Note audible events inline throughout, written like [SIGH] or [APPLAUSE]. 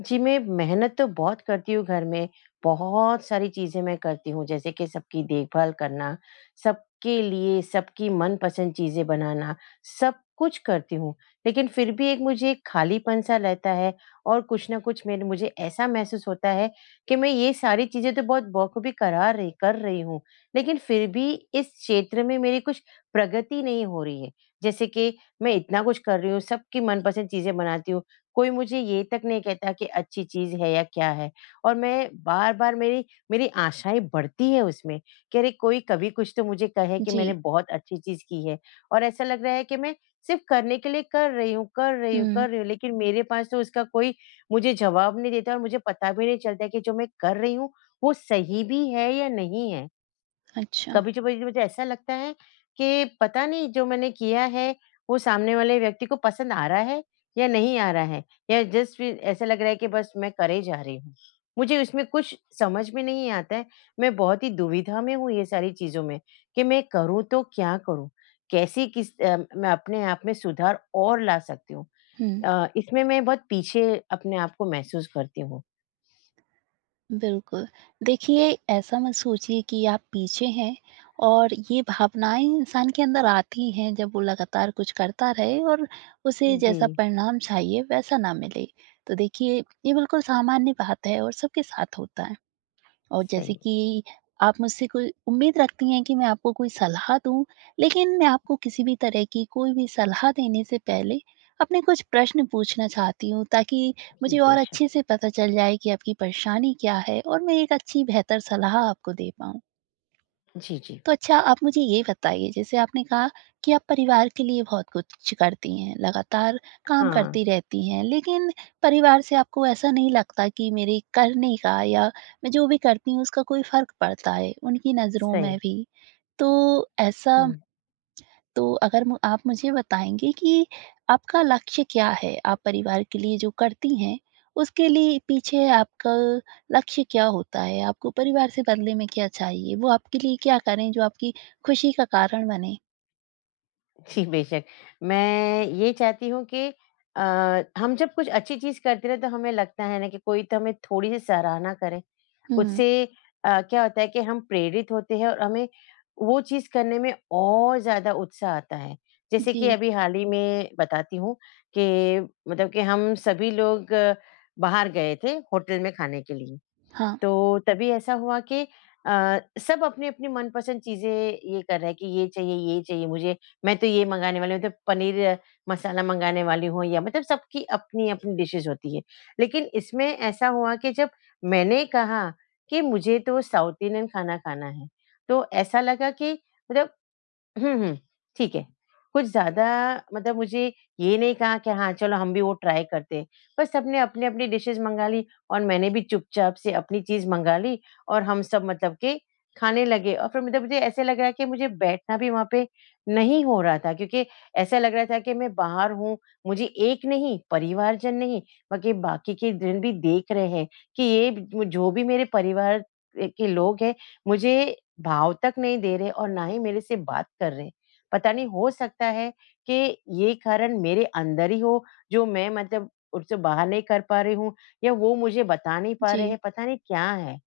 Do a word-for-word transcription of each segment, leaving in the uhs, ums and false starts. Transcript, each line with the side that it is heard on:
left: जी, मैं मेहनत तो बहुत करती हूँ घर में बहुत सारी चीज़ें मैं करती हूँ, जैसे कि सबकी देखभाल करना, सबके लिए सबकी मनपसंद चीज़ें बनाना, सब कुछ करती हूँ। लेकिन फिर भी एक मुझे एक खालीपन सा रहता है और कुछ ना कुछ मेरे मुझे ऐसा महसूस होता है कि मैं ये सारी चीज़ें तो बहुत बखूबी करा र कर रही हूँ लेकिन फिर भी इस क्षेत्र में मेरी कुछ प्रगति नहीं हो रही है। जैसे कि मैं इतना कुछ कर रही हूँ, सबकी मनपसंद चीज़ें बनाती हूँ कोई मुझे ये तक नहीं कहता कि अच्छी चीज़ है या क्या है। और मैं बार-बार मेरी, मेरी आशाएँ बढ़ती हैं उसमें कि अरे, कोई कभी कुछ तो मुझे कहे कि मैंने
right: जी।
left: बहुत अच्छी चीज़ की है। और ऐसा लग रहा है कि मैं सिर्फ़ करने के लिए कर रही हूँ कर रही हूँ
right: हुँ।
left: कर रही हूँ लेकिन मेरे पास तो उसका कोई मुझे जवाब नहीं देता और मुझे पता भी नहीं चलता है कि जो मैं कर रही हूँ वो सही भी है या नहीं है।
right: अच्छा।
left: कभी [UNINTELLIGIBLE] मुझे ऐसा लगता है कि पता नहीं जो मैंने किया है वो सामने वाले व्यक्ति को पसंद आ रहा है या नहीं आ रहा है या जस्ट फिर ऐसा लग रहा है कि बस मैं करे जा रही हूँ। मुझे उसमें कुछ समझ में नहीं आता है मैं बहुत ही दुविधा में हूँ ये सारी चीज़ों में कि मैं करूँ तो क्या करूँ, कैसी किस अ, मैं अपने आप में सुधार और ला सकती हूँ?
right: हुँ।
left: अ, इसमें मैं बहुत पीछे अपने आप को महसूस करती हूँ।
right: बिल्कुल। देखिए ऐसा मत सोचिए कि आप पीछे हैं और ये भावनाएँ इंसान के अंदर आती हैं जब वो लगातार कुछ करता रहे और उसे जैसा
left: जी।
right: परिणाम चाहिए वैसा ना मिले। तो देखिए ये बिल्कुल सामान्य बात है और सबके साथ होता है। और
left: सही
right: जैसे
left: है।
right: कि आप मुझसे कोई उम्मीद रखती हैं कि, मैं आपको कोई सलाह दूँ लेकिन मैं आपको किसी भी तरह की कोई भी सलाह देने से पहले अपने कुछ प्रश्न पूछना चाहती हूँ, ताकि
left: जी,
right: मुझे और
left: बेशक।
right: अच्छे से पता चल जाए कि आपकी परेशानी क्या है? और मैं एक अच्छी बेहतर सलाह आपको दे पाऊँ?
left: जी, जी।
right: तो अच्छा आप मुझे ये बताइए जैसे आपने कहा कि आप परिवार के लिए बहुत कुछ करती हैं, लगातार काम करती
left: हाँ।
right: रहती हैं, लेकिन परिवार से आपको ऐसा नहीं लगता कि मेरे करने का या मैं जो भी करती हूँ उसका कोई फर्क पड़ता है उनकी नज़रों
left: सही।
right: में भी। तो ऐसा [SMACKS LIPS]
left: हुँ।
right: तो अगर म आप मुझे बताएँगे कि आपका लक्ष्य क्या है? आप परिवार के लिए जो करती हैं उसके लिए पीछे आपका लक्ष्य क्या होता है? आपको परिवार से बदले में क्या चाहिए, वो आपके लिए क्या करें जो आपकी खुशी का कारण बने?
left: जी, बेशक। मैं ये चाहती हूँ कि अ, हम जब कुछ अच्छी चीज़ करते हैं तो हमें लगता है ना कि कोई तो हमें थोड़ी-सी सराहना करे।
right: हुँ।
left: उससे अ, क्या होता है कि हम प्रेरित होते हैं और हमें वो चीज़ करने में और ज़्यादा उत्साह आता है। जैसे कि
right: जी।
left: अभी हाल ही में बताती हूँ कि मतलब कि हम सभी लोग बाहर गए थे, होटल में खाने के लिए
right: हाँ।
left: तो तभी ऐसा हुआ कि अ, सब अपनी-अपनी मनपसंद चीज़ें ये कर रहा है कि ये चाहिए ये चाहिए मुझे, मैं तो ये मँगाने वाली हूँ तो पनीर मसाला मँगाने वाली हूँ या मतलब सबकी अपनी-अपनी डिशेस होती है। लेकिन इसमें ऐसा हुआ कि जब मैंने कहा कि मुझे तो साउथ इंडियन खाना खाना है तो ऐसा लगा कि मतलब हुँ, हुँ ठीक है, कुछ ज़्यादा मतलब मुझे ये नहीं कहा कि हाँ, चलो हम भी वो ट्राई करते हैं पर सबने अपनी-अपनी डिशेस मँगा ली और मैंने भी चुपचाप से अपनी चीज़ मँगा ली और हम सब मतलब के खाने लगे। और फिर मतलब मुझे ऐसे लग रहा है कि मुझे बैठना भी वहाँ पे नहीं हो रहा था क्योंकि ऐसा लग रहा था कि मैं बाहर हूँ मुझे एक नहीं, परिवारजन नहीं बल्कि बाकी के दिन भी देख रहे हैं कि ये जो ब जो भी मेरे परिवार अ, के लोग हैं मुझे भाव तक नहीं दे रहे और ना ही मेरे से बात कर रहे। पता नहीं हो सकता है कि ये कारण मेरे अंदर ही हो जो मैं मतलब उसे बाहर नहीं कर पा रही हूँ या वो मुझे बता नहीं पा रहे
right: जी।
left: हैं, पता नहीं क्या है?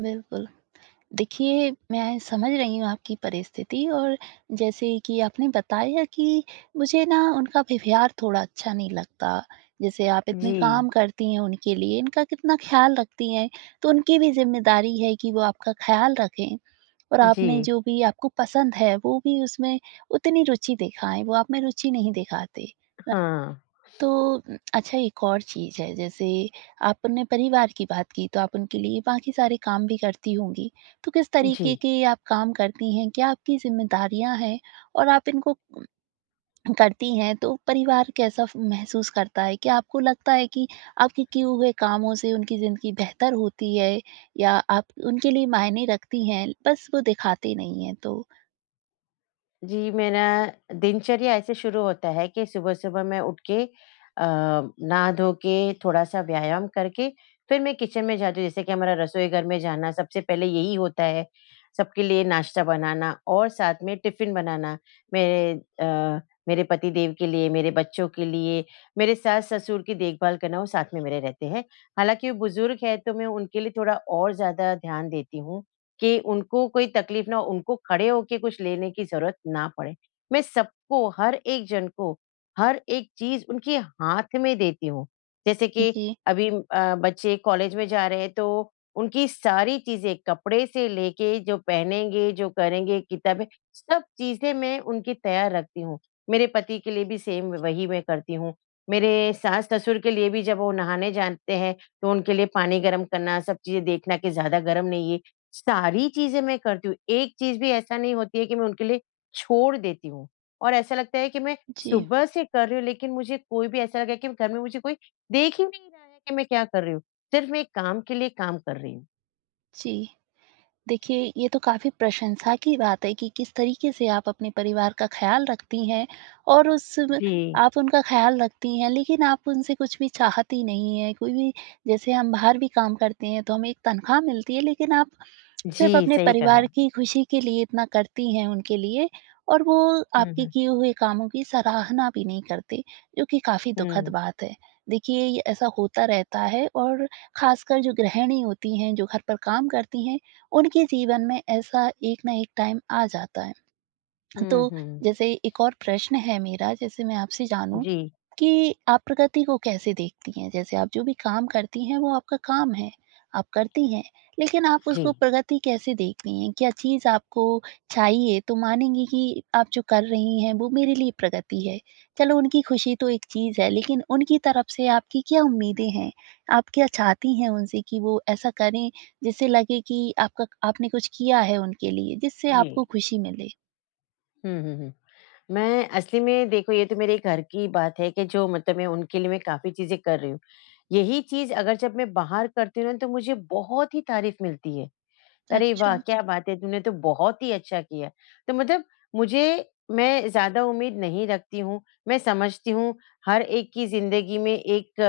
right: बिल्कुल। देखिए मैं समझ रही हूँ आपकी परिस्थिति और जैसे कि आपने बताया कि मुझे ना उनका व्यवहार थोड़ा अच्छा नहीं लगता। जैसे आप इतने
left: जी।
right: काम करती हैं, उनके लिए इनका कितना ख़याल रखती हैं तो उनकी भी ज़िम्मेदारी है कि वो आपका ख़याल रखें। और आपने
left: जी।
right: जो भी आपको पसंद है वो भी उसमें उतनी रुचि दिखाएँ, वो आप में रुचि नहीं दिखाते। अ,
left: हाँ।
right: तो
left: [SNIFFS]
right: उम, अच्छा एक और चीज़ है जैसे आपने परिवार की बात की तो आप उनके लिए बाकी सारे काम भी करती होंगी तो किस तरीके
left: जी।
right: के आप काम करती हैं, क्या आपकी ज़िम्मेदारियाँ हैं? और आप इनको करती हैं तो परिवार कैसा फ महसूस करता है? क्या आपको लगता है कि आपके किए हुए कामों से उनकी ज़िंदगी बेहतर होती है या आप उनके लिए मायने रखती हैं, बस वो दिखाते नहीं हैं? तो
left: जी, मेरा दिनचर्या ऐसे शुरू होता है कि सुबह-सुबह मैं उठ के अ, नहा धो के थोड़ा-सा व्यायाम करके फिर मैं किचन में जाती हूँ। जैसे कि हमारा रसोई घर में जाना सबसे पहले यही होता है, सबके लिए नाश्ता बनाना और साथ में टिफ़िन बनाना मेरे अ, मेरे पति देव के लिए, मेरे बच्चों के लिए, मेरे सास-ससुर की देखभाल करना वो साथ में मेरे रहते हैं। हालाँकि वो बुजुर्ग है तो मैं उनके लिए थोड़ा और ज़्यादा ध्यान देती हूँ कि उनको कोई तकलीफ़ ना हो, उनको खड़े होके कुछ लेने की ज़रूरत ना पड़े। मैं सबको हर एक जन को, हर एक चीज़ उनके हाथ में देती हूँ। जैसे कि
right: जी।
left: अभी अ, बच्चे कॉलेज में जा रहे हैं तो उनकी सारी चीज़ें कपड़े से लेके जो पहनेंगे, जो करेंगे किताबें सब चीज़ें मैं उनकी तैयार रखती हूँ। मेरे पति के लिए भी सेम वही मैं करती हूँ। मेरे सास-ससुर के लिए भी जब वो नहाने जाते हैं तो उनके लिए पानी गर्म करना सब चीज़ें देखना कि ज़्यादा गर्म नहीं है सारी चीज़ें मैं करती हूँ। एक चीज़ भी ऐसा नहीं होती है कि मैं उनके लिए छोड़ देती हूँ और ऐसा लगता है कि मैं
right: जी।
left: सुबह से कर रही हूँ लेकिन मुझे कोई भी ऐसा लग रहा है कि घर में मुझे कोई देख ही नहीं रहा है कि मैं क्या कर रही हूँ सिर्फ़ मैं एक काम के लिए काम कर रही हूँ।
right: जी। देखिए, ये तो काफी प्रशंसा की बात है कि किस तरीके से आप अपने परिवार का ख़याल रखती हैं। और उस में
left: जी।
right: आप उनका ख़याल रखती हैं, लेकिन आप उनसे कुछ भी चाहती नहीं हैं। कोई भी जैसे हम बाहर भी काम करते हैं तो हमें एक तनख़्वाह मिलती है, लेकिन आप [CLICKS TONGUE] सिर्फ़
left: जी।
right: अपने
left: सही कहा।
right: परिवार की खुशी के लिए इतना करती हैं उनके लिए, और वो
left: हुँ,
right: आपके
left: हुँ।
right: किए हुए कामों की सराहना भी नहीं करते जो कि काफ़ी दुखद
left: हुँ।
right: बात है। देखिए ये ऐसा होता रहता है और खासकर जो गृहिणी होती हैं, जो घर पर काम करती हैं उनके जीवन में ऐसा एक ना एक टाइम आ जाता है।
left: हुँ,
right: तो
left: हुँ।
right: जैसे एक और प्रश्न है मेरा जैसे मैं आपसे जानूँ
left: जी।
right: कि आप प्रगति को कैसे देखती हैं? जैसे आप जो भी काम करती हैं वो आपका काम है, आप करती हैं, लेकिन आप उसको
left: जी।
right: प्रगति कैसे देखती हैं? क्या चीज़ आपको चाहिए? तो मानेंगी कि आप जो कर रही हैं वो मेरे लिए प्रगति है। चलो उनकी खुशी तो एक चीज़ है लेकिन उनकी तरफ से आपकी क्या उम्मीदें हैं? आप क्या चाहती हैं उनसे कि वो ऐसा करें जिससे लगे कि आपका आपने कुछ किया है उनके लिए? जिससे
left: जी।
right: आपको खुशी मिले।
left: हुँ, हुँ, हुँ। मैं असली में देखो ये तो मेरे घर की बात है कि जो मतलब मैं उनके लिए मैं काफ़ी चीज़ें कर रही हूँ। यही चीज़ अगर जब मैं बाहर करती हूँ ना तो मुझे बहुत ही तारीफ़ मिलती है। अरे, वाह
right: अच्छा।
left: क्या बात है! तूने तो बहुत ही अच्छा किया। तो मतलब मुझे मैं ज़्यादा उम्मीद नहीं रखती हूँ। मैं समझती हूँ हर एक की ज़िंदगी में एक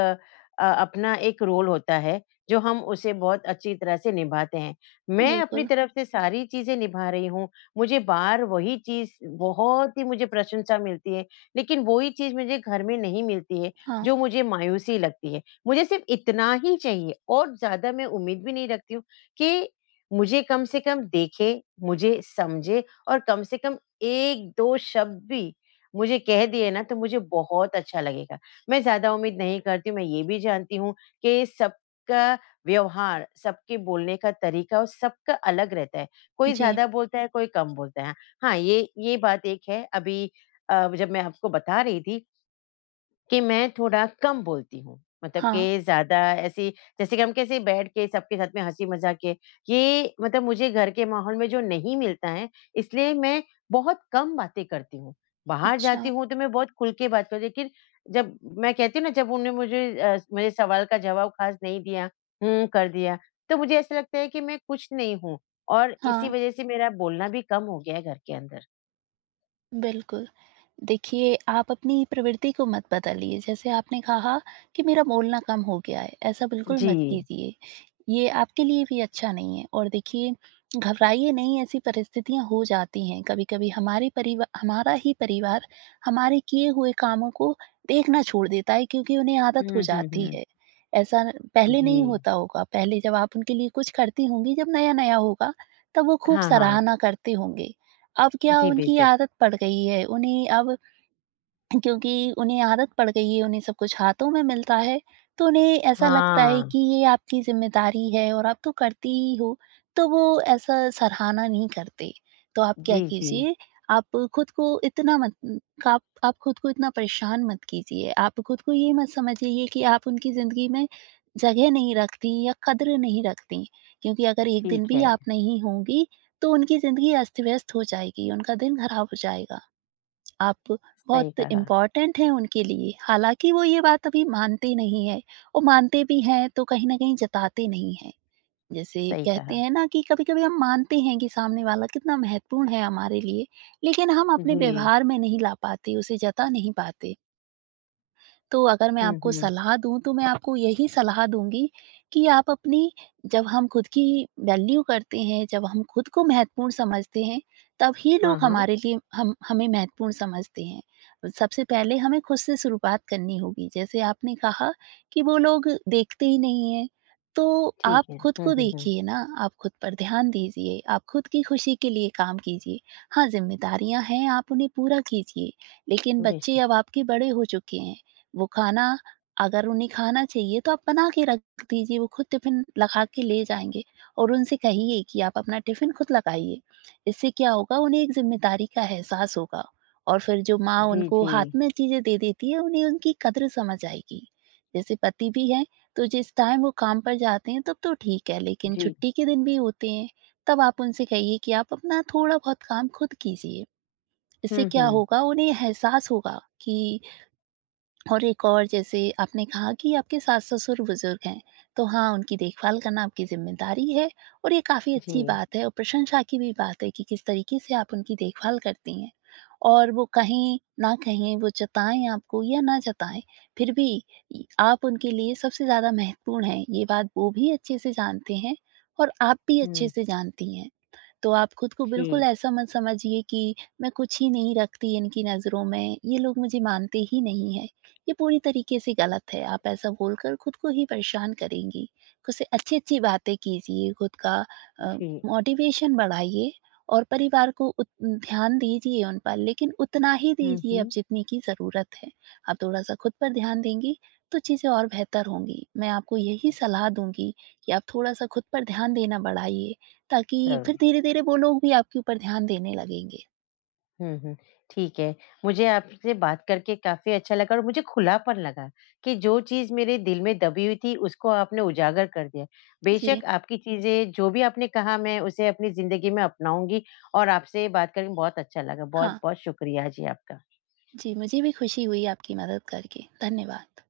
left: अ, अपना एक रोल होता है जो हम उसे बहुत अच्छी तरह से निभाते हैं। मैं अपनी
right: बिल्कुल।
left: तरफ से सारी चीज़ें निभा रही हूँ, मुझे बाहर वही चीज़ बहुत ही मुझे प्रशंसा मिलती है लेकिन वो ही चीज़ मुझे घर में नहीं मिलती है
right: हाँ।
left: जो मुझे मायूसी लगती है। मुझे सिर्फ़ इतना ही चाहिए और ज़्यादा मैं उम्मीद भी नहीं रखती हूँ कि मुझे कम से कम देखे, मुझे समझे और कम से कम एक दो शब्द भी मुझे कह दिए ना तो मुझे बहुत अच्छा लगेगा। मैं ज़्यादा उम्मीद नहीं करती हूँ, मैं ये भी जानती हूँ कि सबका व्यवहार, सबके बोलने का तरीका वो सबका अलग रहता है। कोई
right: जी।
left: ज़्यादा बोलता है, कोई कम बोलता है। हाँ ये, ये बात एक है अभी अ, जब मैं आपको बता रही थी कि मैं थोड़ा कम बोलती हूँ। मतलब
right: हाँ।
left: कि ज़्यादा ऐसी जैसे कि हम कैसे बैठ के सबके साथ में हँसी मज़ाक किए, ये मतलब मुझे घर के माहौल में जो नहीं मिलता है इसलिए मैं बहुत कम बातें करती हूँ। बाहर जाती
right: अच्छा।
left: हूँ तो मैं बहुत खुल के बात करती हूँ, लेकिन जब मैं कहती हूँ ना जब उन्होंने मुझे अ, मुझे सवाल का जवाब ख़ास नहीं दिया। हुँ, कर दिया। तो मुझे ऐसा लगता है कि मैं कुछ नहीं हूँ और इसी
right: हाँ।
left: वजह से मेरा बोलना भी कम हो गया है घर के अंदर।
right: बिल्कुल, देखिए आप अपनी प्रवृत्ति को मत बदलिए, जैसे आपने कहा कि मेरा बोलना कम हो गया है, ऐसा बिल्कुल मत
left: जी।
right: कीजिए। ये आपके लिए भी अच्छा नहीं है और देखिए घबराइए नहीं ऐसी परिस्थितियाँ हो जाती हैं। कभी-कभी हमारी परिवा हमारा ही परिवार हमारे किए हुए कामों को देखना छोड़ देता है क्योंकि उन्हें आदत हो
left: हुँ, हुँ,
right: जाती
left: हुँ।
right: है। ऐसा पहले नहीं
left: जी।
right: होता होगा, पहले जब आप उनके लिए कुछ करती होंगी जब नया-नया होगा तब वो खूब
left: हाँ, हाँ।
right: सराहना करते होंगे। अब क्या
left: जी,
right: उनकी
left: बेशक़।
right: आदत पड़ गई है उन्हें अब क्योंकि उन्हें आदत पड़ गई है उन्हें सब कुछ हाथों में मिलता है, तो उन्हें ऐसा लगता है
left: हाँ।
right: कि ये आपकी ज़िम्मेदारी है और आप तो करती ही हो, तो वो ऐसा सराहना नहीं करते। तो आप क्या
left: जी, जी।
right: कीजिए, आप खुद को इतना मत आप आप ख़ुद को इतना परेशान मत कीजिए, आप ख़ुद को ये मत समझिए कि आप उनकी ज़िंदगी में जगह नहीं रखतीं या कदर नहीं रखतीं। क्योंकि अगर एक दिन
left: ठीक
right: भी
left: है।
right: आप नहीं होंगी तो उनकी ज़िंदगी अस्त-व्यस्त हो जाएगी, उनका दिन ख़राब हो जाएगा। आप
left: सही
right: बहुत
left: कहा।
right: इम्पोर्टेंट हैं उनके लिए, हालाँकि वो ये बात अभी मानते नहीं हैं और मानते भी हैं तो कहीं न कहीं जताते नहीं हैं। जैसे
left: सही
right: कहते
left: कहा।
right: हैं ना कि कभी-कभी हम मानते हैं कि सामने वाला कितना महत्वपूर्ण है हमारे लिए। लेकिन हम अपने
left: जी।
right: व्यवहार में नहीं ला पाते, उसे जता नहीं पाते। तो अगर मैं
left: हुँ,
right: आपको
left: हुँ।
right: सलाह दूँ तो मैं आपको यही सलाह दूँगी कि आप अपनी जब हम ख़ुद की वैल्यू करते हैं, जब हम ख़ुद को महत्वपूर्ण समझते हैं तब ही लोग
left: हाँ, हाँ।
right: हमारे लिए हम हमें महत्वपूर्ण समझते हैं। सबसे पहले हमें ख़ुद से शुरुआत करनी होगी। जैसे आपने कहा कि वो लोग देखते ही नहीं हैं, तो आप
left: ठीक है।
right: ख़ुद
left: हुँ,
right: को
left: हुँ, हुँ।
right: देखिए ना, आप ख़ुद पर ध्यान दीजिए, आप ख़ुद की ख़ुशी के लिए काम कीजिए। हाँ ज़िम्मेदारियाँ हैं आप उन्हें पूरा कीजिए लेकिन बच्चे
left: बेशक।
right: अब आपके बड़े हो चुके हैं। वो खाना अगर उन्हें खाना चाहिए तो आप बना के रख दीजिए वो ख़ुद टिफिन लगा के ले जाएँगे और उनसे कहिए कि आप अपना टिफिन खुद लगाइए। इससे क्या होगा उन्हें एक ज़िम्मेदारी का एहसास होगा और फ़िर जो माँ
left: जी,
right: उनको हाथ
left: जी।
right: में चीज़ें दे देती हैं उन्हें उनकी कदर समझ आएगी। जैसे पति भी हैं तो जिस टाइम वो काम पर जाते हैं तब तो ठीक है, लेकिन
left: जी।
right: छुट्टी के दिन भी होते हैं। तब आप उनसे कहिए कि आप अपना थोड़ा-बहुत काम ख़ुद कीजिए। इससे
left: हुँ,
right: क्या
left: हुँ।
right: होगा उन्हें एहसास होगा कि और एक और जैसे आपने कहा कि आपके सास-ससुर बुज़ुर्ग हैं। तो हाँ, उनकी देखभाल करना आपकी ज़िम्मेदारी है और ये काफ़ी अच्छी
left: जी।
right: बात है और प्रशंसा की भी बात है कि किस तरीके से आप उनकी देखभाल करती हैं। और वो कहीं न कहीं वो जताएँ आपको या ना जताएँ फ़िर भी य आप उनके लिए सबसे ज़्यादा महत्वपूर्ण हैं ये बात वो भी अच्छे से जानते हैं और आप भी अच्छे
left: हुँ।
right: से जानती हैं। तो आप ख़ुद को बिल्कुल
left: जी।
right: ऐसा मत समझिए कि मैं कुछ ही नहीं रखती इनकी नज़रों में, ये लोग मुझे मानते ही नहीं हैं। ये पूरी तरीके से ग़लत है आप ऐसा बोलकर ख़ुद को ही परेशान करेंगी। ख़ुद से अच्छी-अच्छी बातें कीजिए, ख़ुद का अ,
left: जी।
right: मोटिवेशन बढ़ाइए और परिवार को उत ध्यान दीजिए उन पर लेकिन उतना ही
left: हुँ,
right: दीजिए अब
left: हुँ।
right: जितने की ज़रूरत है। आप थोड़ा-सा ख़ुद पर ध्यान देंगी तो चीज़ें और बेहतर होंगी। मैं आपको यही सलाह दूँगी कि आप थोड़ा-सा ख़ुद पर ध्यान देना बढ़ाइए ताकि
left: सही।
right: फ़िर धीरे-धीरे वो लोग भी आपके ऊपर ध्यान देने लगेंगे।
left: हुँ, हुँ ठीक है। मुझे आपसे बात करके काफ़ी अच्छा लगा और मुझे खुलापन लगा कि जो चीज़ मेरे दिल में दबी हुई थी उसको आपने उजागर कर दिया।
right: जी।
left: बेशक आपकी चीज़ें जो भी आपने कहा मैं उसे अपनी ज़िंदगी में अपनाऊँगी और आपसे बात करके बहुत अच्छा लगा।
right: हाँ।
left: बहुत-बहुत शुक्रिया जी आपका।
right: जी, मुझे भी ख़ुशी हुई आपकी मदद करके। धन्यवाद।